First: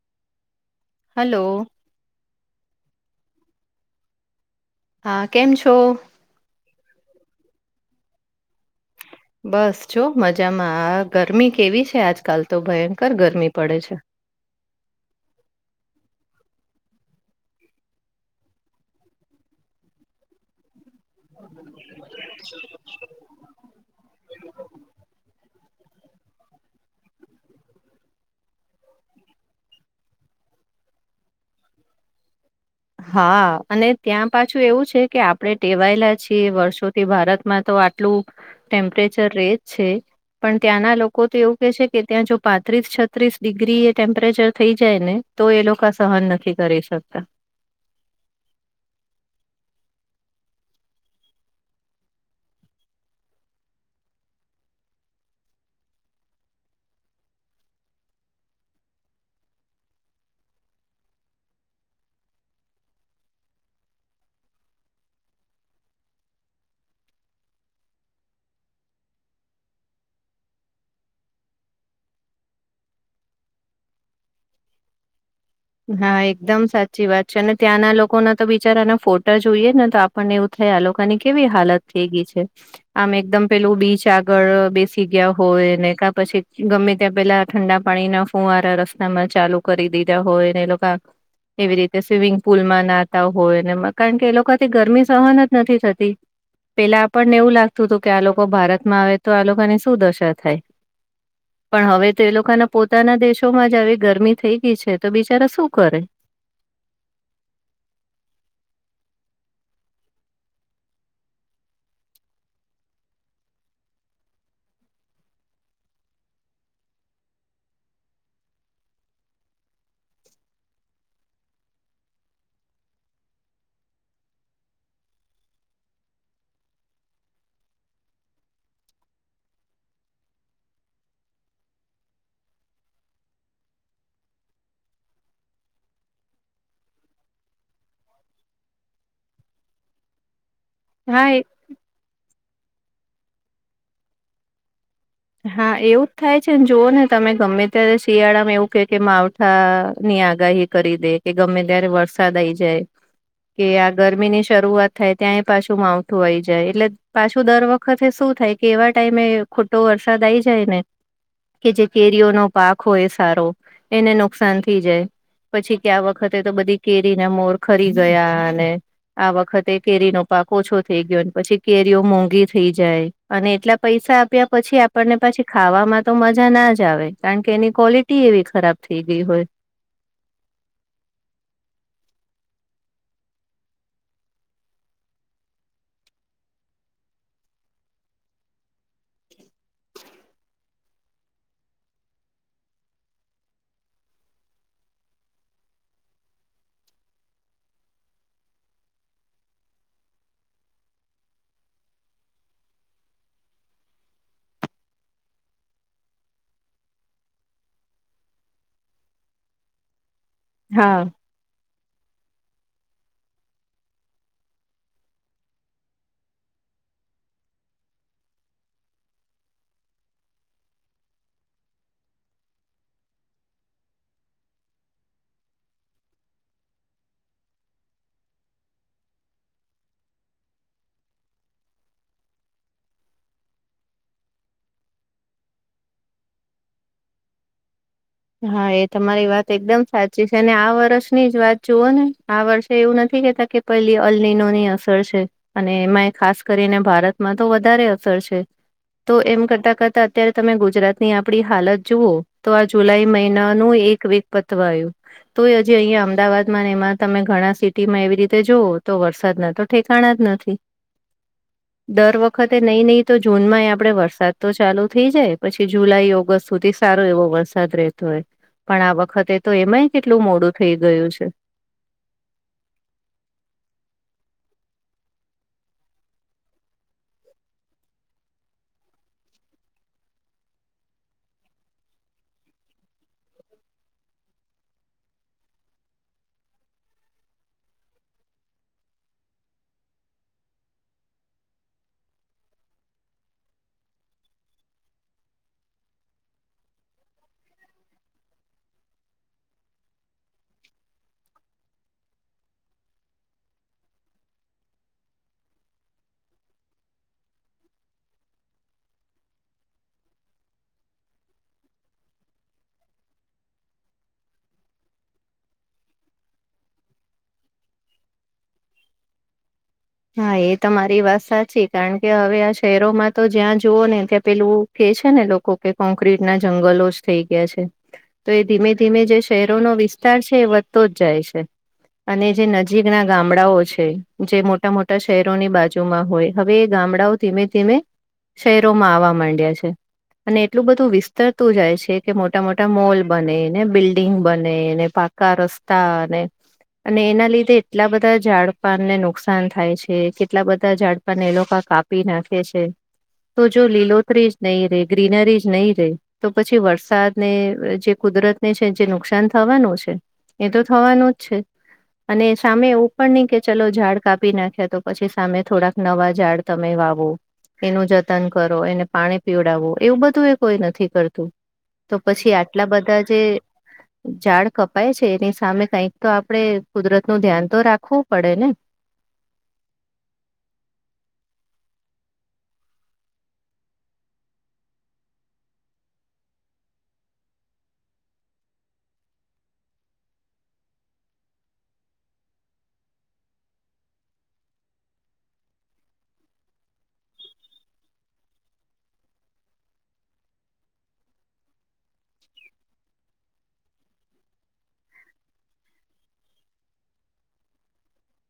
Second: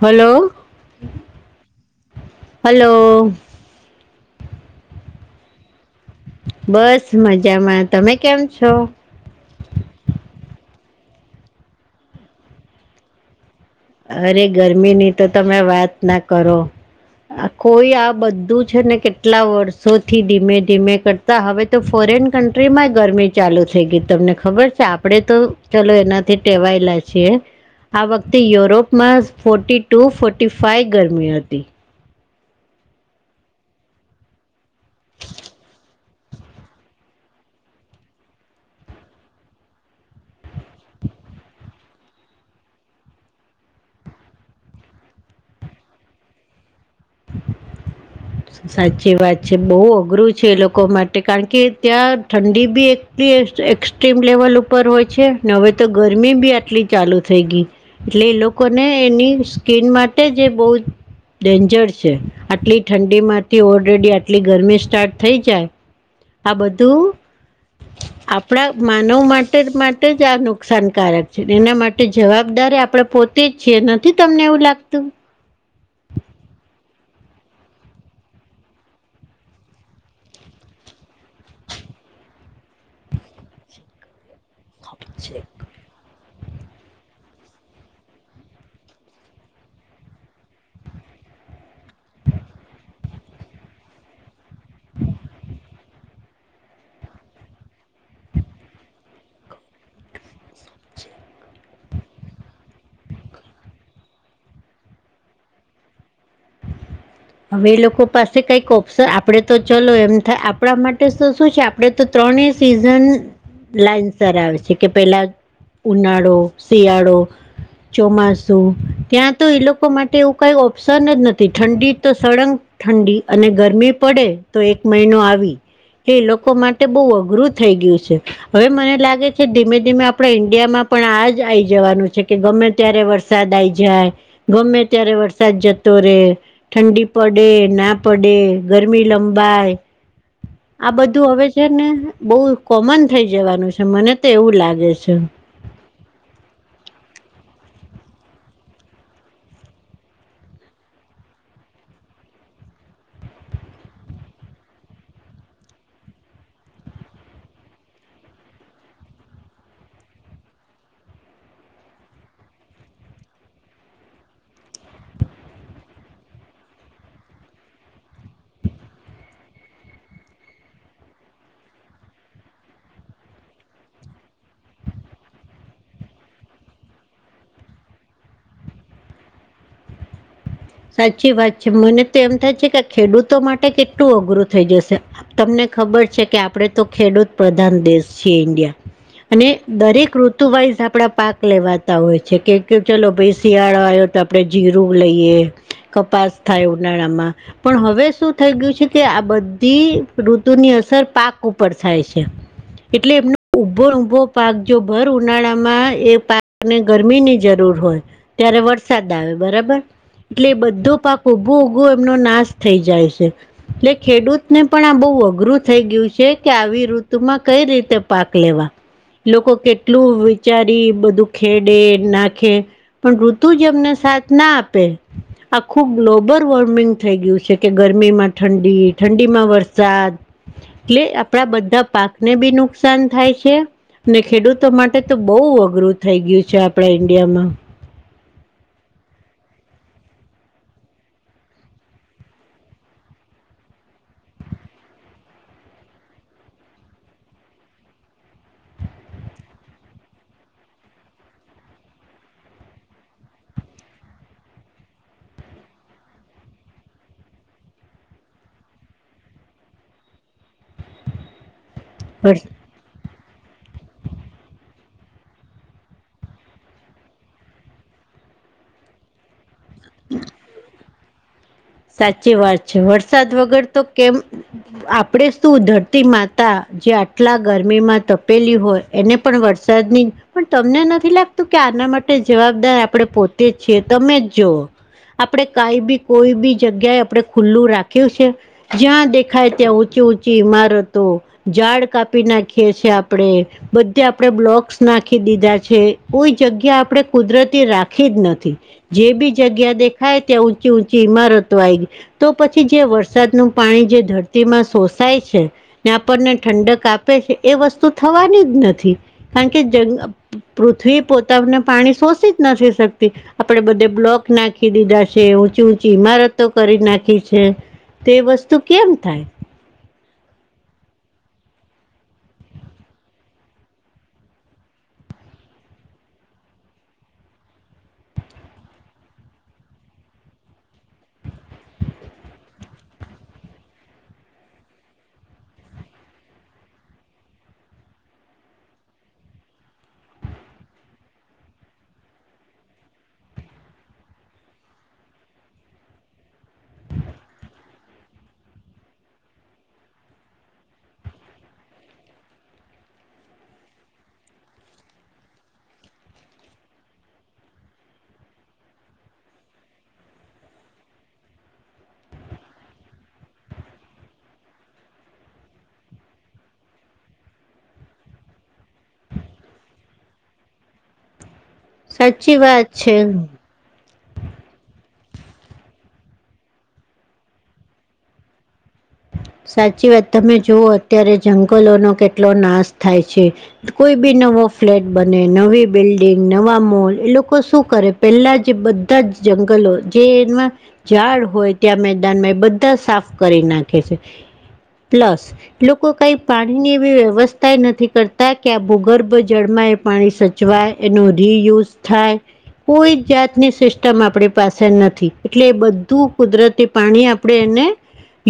હાલો, hello hello. હા, કેમ છો? બસ મજામાં તમે કેમ છો? બસ, જો મજામાં ગરમી કેવી છે આજકાલ તો ભયંકર ગરમી. પડે છે અરે ગરમીની તો તમે વાત ના કરો. કોઈ આ બધું છે ને કેટલા વર્ષોથી ધીમે ધીમે કરતા હવે તો ફોરેન કન્ટ્રીમાં ગરમી ચાલુ થઈ ગઈ તમને ખબર છે આપડે તો ચાલો એનાથી ટેવાયલા છીએ. આ વખતે યો યુરોપમાં ફોર્ટી ટુ ફોર્ટી ફાઇ ગરમી હતી. હા, અને ત્યાં પાછું એવું છે કે, આપણે ટેવાયેલા છીએ વર્ષોથી ભારતમાં તો આટલું, ટેમ્પરેચર રે જ છે. પણ ત્યાંના લોકો તો એવું કે છે કે ત્યાં જો પાંત્રીસ, છત્રીસ ડિગ્રી એ ટેમ્પરેચર થઈ જાય ને તો એ લોકો સહન નથી કરી શકતા. [inaudible] સાચી વાત છે. બહુ અઘરું છે એ લોકો માટે કારણ કે, ત્યાં ઠંડી બી એક એક્સ્ટ્રીમ લેવલ ઉપર હોય છે ને હવે તો ગરમી બી આટલી ચાલુ થઈ ગઈ એટલે એ લોકોને એની સ્કીિન માટે જે બહુ ડેન્જર છે. આટલી ઠંડીમાંથી ઓલરેડી આટલી ગરમી સ્ટાર્ટ થઈ જાય આ બધું આપણા માનવ માટે માટે જ આ નુકસાનકારક છે. એના માટે જવાબદાર અયારે આપડે પોતે જ છીએ નથી તમને એવું લાગતું? હા, એકદમ સાચી વાત છે અને ત્યાંના લોકો ના તો બિચારાના ફોટા જોઈએ ને તો આપણને એવું થાય આ લોકોની કેવી હાલત થઈ ગઈ છે. આમ એકદમ પેલું બીચ ગળ બેસી ગયા હોય, ને કા પછી ગમે ત્યાં પેલા ઠંડા પાણીના ફૂવારા રસ્તામાં ચાલુ કરી દીધા હોય ને એ લોકા એવી રીતે સ્વિમિંગ પુલમાં નાતા હોય ને કારણ કે એ લોકોથી ગરમી સહન જ નથી થતી. પેલા આપણને એવું લાગતું હતું કે, આ લોકો ભારતમાં આવે તો આ લોકોને શું દશા થાય. પણ હવે તો એ લોકોના પોતાના દેશોમાં જ આવી ગરમી થઈ ગઈ છે તો બીજ ચારા શું કરે? હવે એ લોકો પાસે કઈક ઓપ્શન આપડે તો ચલો એમ થાય આપણા માટે તો શું શું છે. આપડે તો ત્રણ ત્રણેય સિઝન લાઇન સર આવે છે કે પેલા- ઉનાળો, શિયાળો ચોમાસું. ત્યાં તો એ લોકો માટે એવું કઈ ઓપ્શન જ નથી ઠંડી તો સળંગ ઠંડી અને ગરમી પડે તો એક મહિનો આવી. એ લોકો માટે બહુ અઘરું થઈ ગયું છે. હવે મને લાગે છે ધીમે ધીમે આપણા ઈન્ડિયામાં પણ આજ આઈ જવાનું છે કે ગમે ત્યારે વરસાદ આઈ જાય. ગમે ત્યારે વરસાદ જ તોરેે ઠંડી પડે ના પડે ગરમી લંબાય. આ હા બધું હવે છે ને બહુ કોમન થઈ જવાનું છે મને તો એવું લાગે છે. હા, એવું જ થાય છે ને જોઓ ને તમે ગમે ત્યારે શિયાળામાં એવું કે, કે માવઠાની આગાહી કરી દે કે ગમે ત્યારે વરસાદ થઈ જાય. કે આ ગરમીની શરૂઆત થાય ત્યાંય પાછું માવઠું આઈ જાય. એટલે પાછું દર વખતે શું શું થાય કે એવા ટાઈમે ખોટો વરસાદ આઈ જાય ને કે જે કેરીઓનો પાક હોય સારો એને નુકસાન થઈ જાય. પછી ક્યા વખતે તો બધી કેરી ના મોર ખરી ગયા અને આ વખતે કેરીનો પાક ઓછો થઈ ગયો પછી કેરીઓ મોંઘી થઈ જાય અને એટલા પૈસા આપ્યા પછી આપણને પાછી ખાવામાં તો મજા ના જ આવે કારણ કે એની ક્વોલિટી એવી ખરાબ થઈ ગઈ હોય [inaudible] સાચી વાત છે મને તો એમ થાય છે કે ખેડૂતો માટે કેટલું અઘરું થઈ જશે તમને ખબર છે કે આપડણે તો ખેડૂત પ્રધાન દેશ છીએ ઇન્ડિયા અને દરેક ઋતુ વાઈઝ આપડા પાક લેવાતા હોય છે કે ચલો ભાઈ શિયાળો આવ્યો તો આપણે જીરું લઈએ કપાસ થાય ઉનાળામાં પણ હવે શું થઈ ગયું છે કે આ બધી ઋતુની ની અસર પાક ઉપર થાય છે એટલે એમનો ઉભો ઉભો પાક જો ભર ઉનાળા માં એ પાકને ગરમી ની જરૂર હો ત્યારે વરસાદ આવે બરાબર એટલે એ બધો હા પાક ઉભો ઉભો એમનો નાશ થઈ જાય છે. એટલે ખેડૂતને પણ આ બહુ અઘરું થઈ ગયું છે કે આવી ઋતુમાં કઈ રીતે પાક લેવા. લોકો કેટલું વિચારી બધું ખેડે, નાખે પણ ઋતુ જમને સાથ ના આપેલ આખુ ગ્લોબલ વોર્મિંગ થઈ ગયું છે કે ગરમીમાં ઠંડી ઠંડીમાં વરસાદ એટલે આપણા બધા પાકને બી નુકસાન થાય છે ને ખેડૂતો માટે તો બહુ અઘરું થઈ ગયું છે આપડા ઈન્ડિયામાં. હા એ તમારી વાત એકદમ સાચી છે અને આ વર્ષની જ વાત જુઓ ને આ વર્ષે એવું નથી તા કે પેલી અલનીનોની અસર છે અને એમાં ખાસ કરીને ભારતમાં તો વધારે અસર તો એમ કરતા કરતા અત્યારે તમે ગુજરાતની આપડી હાલત જુઓ તો આ જુલાઈ મહિનાનુંનુ એક વેગ પત્વ આવું તોય હજી અહીિયાયા અમદાવાદમાં એમાં તમે ઘણા સિટીમાં એવી રીતે જુઓ તો વરસાદ ના તો ઠેકાણા નથી હ દર વખતે નહી નહી તો જૂનમાં આપડે વરસાદ તો ચાલુ થઇ જાય પછી જુલાઈ ઓગસ્ટ સુધી સારો એવો વરસાદ રહેતો હોય પણ આ વખતે તો એમાંય કેટલું મોડું થઈ ગયું છે સાચી વાત છે વરસાદ વગર તો કેમ આપડે શું ધરતી માતા જે આટલા ગરમીમાં તપેલી હોય એને પણ વરસાદ નની પણ તમને નથી લાગતું કે આના માટે જવાબદાર આપણેે પોતે જ છીએ તમે જ જોવ આપણે કઈ બી કોઈ બી જગ્યાએ આપડે ખુલ્લું રાખ્યું છે જ્યાં દેખાય ત્યાં ઊંચી ઊંચી ઈમારતો ખાડ કાપી નાખીએ છેીએ આપડણે બધે આપડે બ્લોક્સ નાખી દીધા છે કોઈ જગ્યા જ આપણે કુદરતી રાખી જ નથી જે બી જગ્યા દેખાય ત્યાં ઊંચી ઊંચી ઇમારત તો પછી જે વરસાદનુંનુ પાણી જે ધરતીમાં સોષાય છે ને આપણને ઠડક આપે છે એ વસ્તુ થવાની જ નથી કારણ કે પૃથ્વી પોતાનું પાણી શોષી જ નથી શકતી આપે બધે બ્લોક નાખી દીધા છે ઊંચી ઊંચી ઇમારત કરી નાખી છે તે વસ્તુ કેમ થાય હા એ તો મારી વાત સાચી કારણ કે હવે આ શહેરોમાં તો જ્યાં જુઓ ને ત્યાં પેલું છે ને લોકો કે કોંક્રીટ ના જંગલો જ થઈ ગયા છે તો એ ધીમે ધીમે જે શહેરોનો વિસ્તાર છે એ વધતો જ જાય છે અને જે નજીક ના ગામડાઓ છે જે મો મોટા મોટા શહેરોની બાજુમાં હોય હવે એ ગામડાઓ ધીમે ધીમે શહેરોમાં આવવા માંડ્યા છે અને એટલું બધું વિસ્તરતું જાય છે કે મોટા મોટા મોલ બનેને બિલ્ડીિંગ બનેને રસ્તા એના લીધે એટલા બધા ઝડપાનને નુકાન નુકસાન થાય છે કેટલા બધા ઝાડ પરને એ લોકો કાપી નાખે છે તો જો લીલોતરી જ નહીં રે ગ્રીનરી જ નહીં રે તો પછી વરસાદ ને જે કુદરત ને છે જે નુકસાન થવાનું છે એ તો થવાનો જ છે અને સામે એવું પણ નહી કે ચલો ઝાડ કાપ આપી નાખ્યા તો પછી, સામે થોડાક નવા ઝાડ તમે વાવો એનું, જતન કરો એને પાણી પીવડાવો એવું બધું એ કોઈ નથી, કરતુ તો પછી સાચી વાત આટલા છે બધા, જે ઝાડ કપાય છે. એની સામે કઈક, તો આપડે કુદરત નું ધ્યાન તો રાખવું પડે ને સાચી વાત તમે જોુવ, અત્યારે જંગલો નો કેટલો નાશ થાય છે, કોઈ નવો ફ્લેટ બને નવી, બિલ્ડિંગ નવા મોલ એ લોકો શું કરે પહેલા જે બધા જ જગલો જે, એમાં ઝાડ હોય, ત્યાં મેદાનમાં બધા સાફ કરી નાખે કે છે. પ્લસ, લોકો કઈ પાણીની એવી વ્યવસ્થા નથી. કરતા કે આ ભૂગર્ભ જળમા પાણી સચવાય એનો રિયુઝ, થાય. કોઈ, જાતની સિસ્ટમ આપણી પાસે નથી એટલે એ બધું કુદરતી પાણી, આપણે ને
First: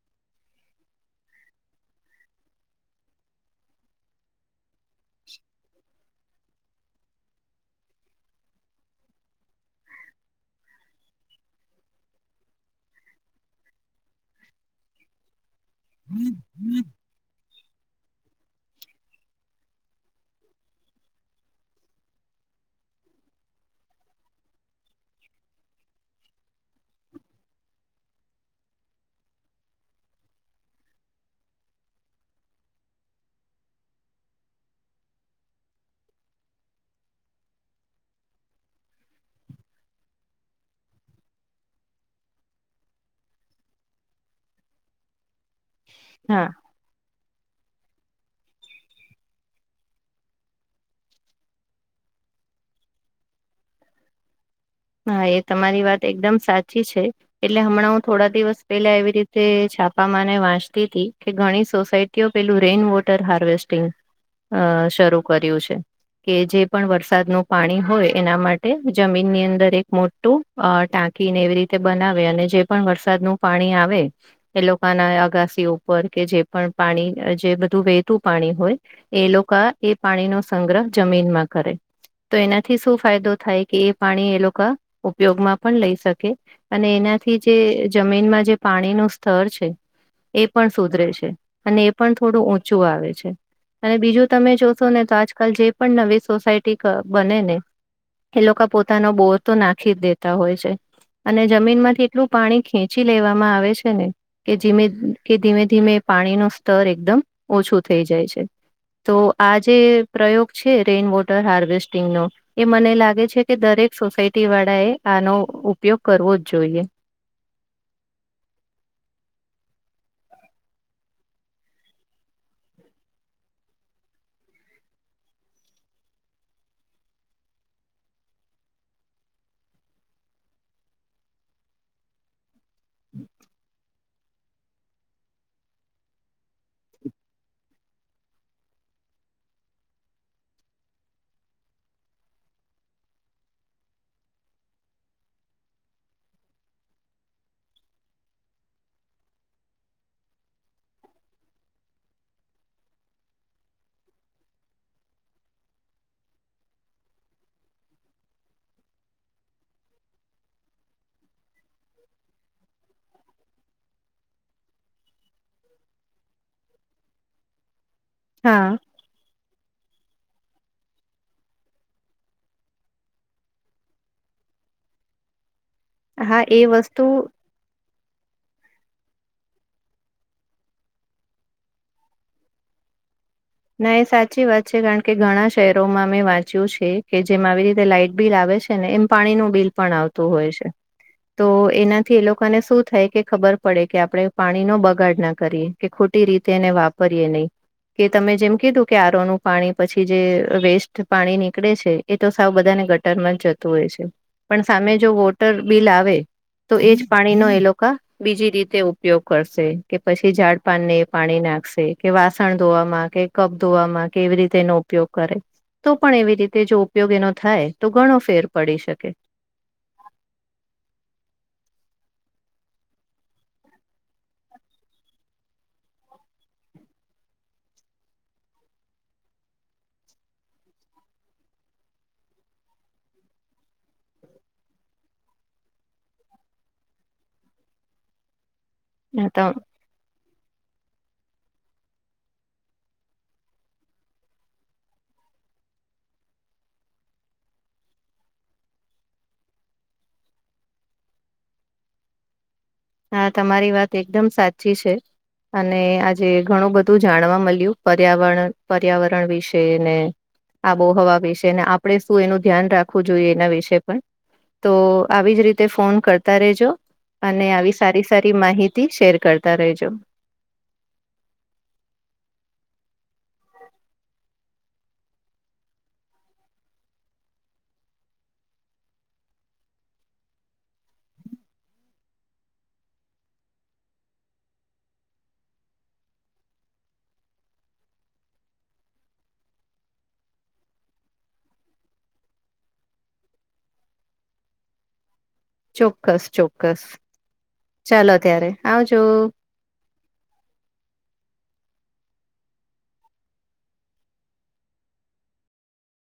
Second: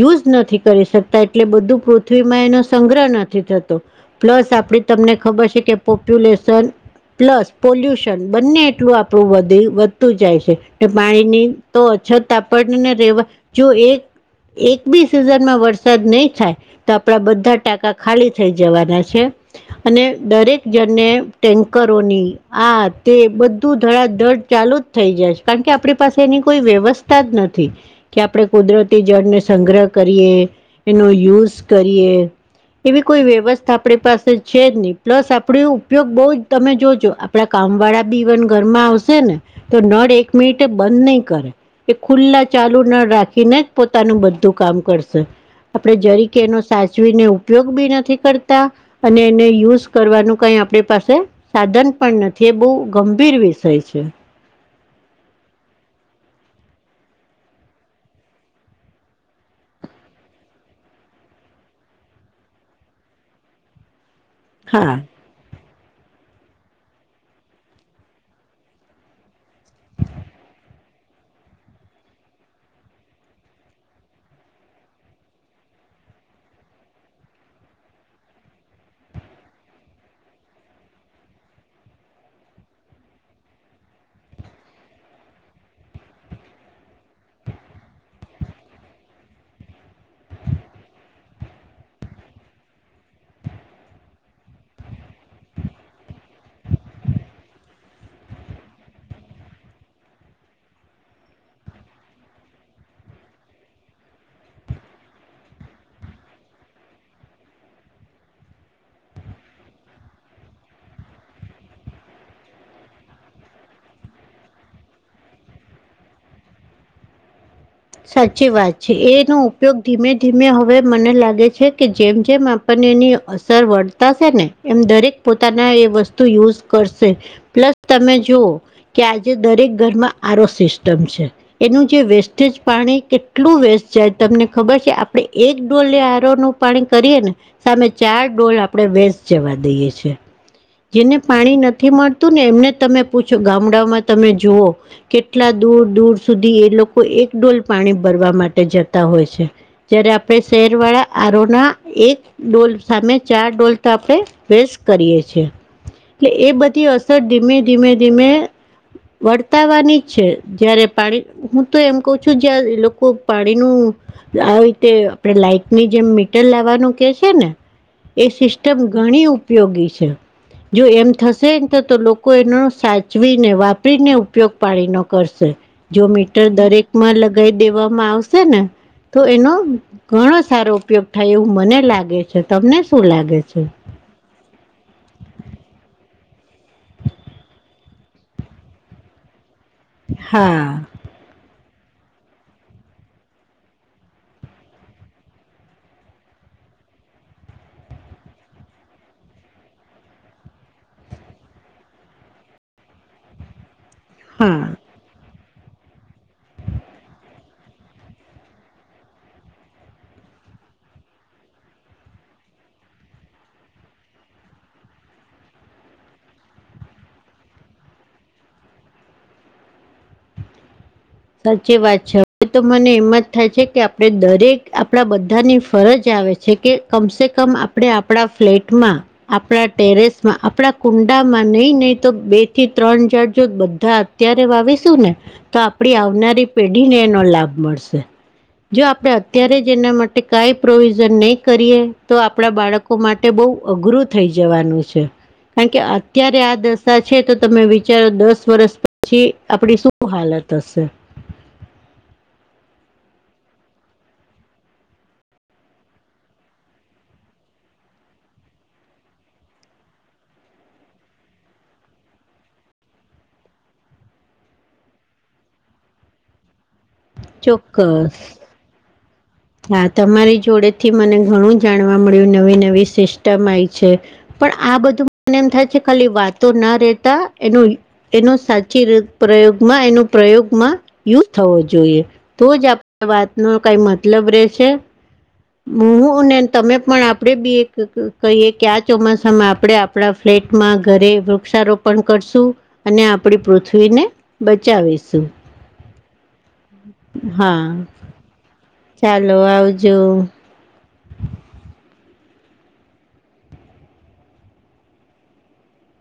યુઝ નથી કરી શકતા એટલે બધું પૃથ્વીમાં એનો સંગ્રહ નથી થતો પ્લસ આપ તમને ખબર છે કે પોપ્યુલેશન પ્લસ પોલ્યુશન બંને એટલું આપણું વધતું જાય છે પાણીની તો જ છત આપણને રહેેવા જો એક એક બી સિઝનમાં વરસાદ નહીં થાય તો આપણા બધા ટાંકા ખાલી થઈ જવાના છે અને દરેક જણને ટેન્કર ધધડ ચાલુ જ થઈ જશે કારણ કે આપણી પાસે એની કોઈ વ્યવસ્ તા જ નથી, કે આપડણે કુદરતી જળને સંગ્રહ કરીએ, એનો યુઝ કરીએ એવી કોઈ, વ્યવસ્થા આપણી પાસે છે જ નહી. પ્લસ આપડ ઉપયોગ બહુ જ તમે જોજો આપડા ક આમ, વાળા બીવન ઘરમાં આવશે ને તો નળ એક મિનિટે, બંધ નહી, કરે એ ખુલ્લા, ચાલુ ન રાખીને જ પોતાનું બધુ કામ કરશે, આપણે જરીકે, હા એનો સાચવીને ઉપયોગ બી નથી, કરતા અને એને યુઝ કરવાનુ, કઈ આપણી પાસે સાધન પણ નથી. એ, બહુ ગંભીર વિષય છે. હા, એ તમારી વાત એકદમ સાચી છે, એટલે હમણાં હું થોડા દિવસ પેલા એ રીતે છાપામાને વાંચતી હતી, કે ઘણી સોસાયટીઓ પેલું રેઇન વોટર હાર્વેસ્ટિંગ અ હા શરૂ કર્યું છે. કે જે પણ વરસાદનું પાણી હોય, એના માટે જમીનની અંદર મોટું ટાંકીને એવી રીતે બનાવે, અને જે પણ વરસાદનુંું પાણી આવે એ ના અગાસી ઉપર, કે જે પણ પાણી જે બધું વહેતું પાણી હોય, એ લોકો એ પાણીનો સંગ્રહ જમીનમા, કરે તો એનાથી શું ફાયદો થાય કે એ પાણી એ લોકો ઉપયોગમા પણ લઈ, શકે અને એનાથી જે જમીનમાં જે પાણીનુંું સ્તર છે. એ પણ સુધરે છે, અને એ પણ થોડું ઊંચું આવે છે. અને બીજુ, તમે જોશો ને તો આજકાલ જે પણ નવી સોસાયટી બને ને એ લોકો પોતાનો, બોર તો નાખી દેતા હોય છે. અને જમીન માંથી એટલું પાણી ખેંચી લેવામાં આવે છે, ને કે ધીમે કે ધીમે ધીમે પાણી, ન સ્તર એકદમ ઓછું થઈ જાય છે. તો આ જે પ્રયોગ છે, રેઈન વોટર હાર્વેસ્ટિંગનો એ મને લાગે છે, કે દરેક દ સોસાયટી વાળા, એ આનો ઉપયોગ કરવો જ જોઈએ સાચી વાત છે, એનો ઉપયોગ ધીમે ધીમે હવે મને લાગે છે, કે જેમ જેમ આપને ની અસર વતા, ને એમ દરેક પોતાના એ વસ્તુ યુઝ કરશે પ્લસ તમે જુવ કે આજે દરેક ઘરમાં આરો સિસ્ટમ છે, એનું જે વેસ્ટેજ પાણી, કેટલું વેસ્ટ જાય તમને ખબર છે, આપડણે એક ડોલ આરો નું પાણી કરીએ ને સામે ચાર ડોલ આપડે વે જવા દઈએ છે. જેને પાણી નથી, મળતું ને એમને તમે પૂછો ગામડામાં તમે જુઓ કેટલા દૂર, દૂર સુધી એ લોકો એક ડોલ પાણી ભરવા માટે જતા હોય છે, જયારે આપણે શહેર વાળા આરો ના એક ડોલ સામે ચાર ડોલ તો આપણેે વેસ કરીએ છીએ. એટલે એ બધી અસર ધીમે, ધીમે, ધીમે. વર્તાવાની છે, જયારે પાણી હું તો એમ. છું, જ્યાં એ લોકો પાણી ન આ રીતે આપણે લાઈટની જેમ મીટર લાવવાનું કે ને એ હા સિસ્ટમ ઘણી ઉપયોગી છે. જો એમ થશેને તો લોકો એનો સાચવીને વાપરીને ઉપયોગ પાણીનો કરશે. જો હા મીટર એ દરેક વસ્તુ માં લગાવી દેવામાં આવશે ને તો એનો ઘણો સારો ઉપયોગ થાય એવું મને લાગે છે, તમને શું લાગે છે. ના એ સાચી વાત છે, કારણ કે ઘણા શહેરોમાં અમે વાંચ. કે જેમ આવી રીતે લાઈટ બિલ આવે છે, ને એમ પાણી નું બિલ. પણ આવતું હોય છે, હા તો એનાથી, એ લોકોને શું થાય. કે ખબર પડે કે આપણે પાણીનો બગાડ ના કરીએ કે ખોટી રીતે એને વાપરીએ નહી [unintelligible] કે [inaudible] તમે જેમ કીધું કે આરોનું પાણી પછી જે વેસ્ટ પાણી નીકળે છે, એ તો સાવ બધાને ગટર જતું હોય છે, હા પણ સામે જો વોટર બિલ આવે તો એજ પાણીનો એ લોકો બીજી, રીતે ઉપયોગ કરશે કે પછી ઝાડ પાન ને પાણીના કે વાસણ ધોવામાં કે કપ ધોવામાં કેવી રીતે એનો ઉપયોગ કરે. તો પણ એવી રીતે જો ઉપયોગીનો થાય તો ઘણો ફેર પડી શકે. સાચી વાત છે. તો મને એમ જ થાય છે, કે આપણે દરેક આપણા બધાની ફરજ આવે છે, કે કમસે કમ. આપ આપણા ફ્લેટમાં આપણા ટેરેસમાં આપણા કુંડામાં નહી નહીં તો બે બે થી ત્રણ હાર જો બધા અત્યારે વાવીશું ને તો, આપડી આવનારી પેઢીને એનો લાભ મળશે. જો આપડે અત્યારે જેના માટે કાઈ પ્રોવિઝન. નહીં કરીએ તો આપડા બાળકો માટે બહ અઘરું થઈ જવાનું છે. કારણ કે અત્યારે આ દશા છે, તો તમે વિચારો દસ વર્ષ પછી આપડી શું હાલત હશે. દશે. હા તમારી વાત એકદમ સાચી છે. અને આજે ઘણું બધું જાણવા મળ્યું પર્યાવરણ પર્યાવરણ વિશે ને આબોહવા વિશે આપણે શું એનું ધ્યાન રાખવું જોઈએ, એના વિશે પણ તો આવી જ રીતે ફોન કરતા રેજો. અને આવી સારી ચોક્કસ સારી માહિતી શેર કરજો. હા તમારી જોડે થી મને ઘણું જાણવા મળ્યું નવીન. કોઈ સિસ્ટમ‌ આવી છે, પણ આ બધું મને એમ થાય છે, ખાલી વાતો ના રે તા એનું. એ સાચી પ્રયોગમાં એનો પ્રયોગમાં યુઝ થવો જોઈએ, તો જ વાત ન કંઈ મતલબ રહેેશે. હું ને તમે પણ આપડે બી એક કહીએ કે આ ચોમાસામાં આપડે આપણા પેટમાં ઘરે વૃક્ષારોપણ કરશું, અને આપડી પૃથ્વીને બચાવીશું. ચોક્કસ ચોક્કસ હા ચાલો અત્યારે. ચાલો આવજો.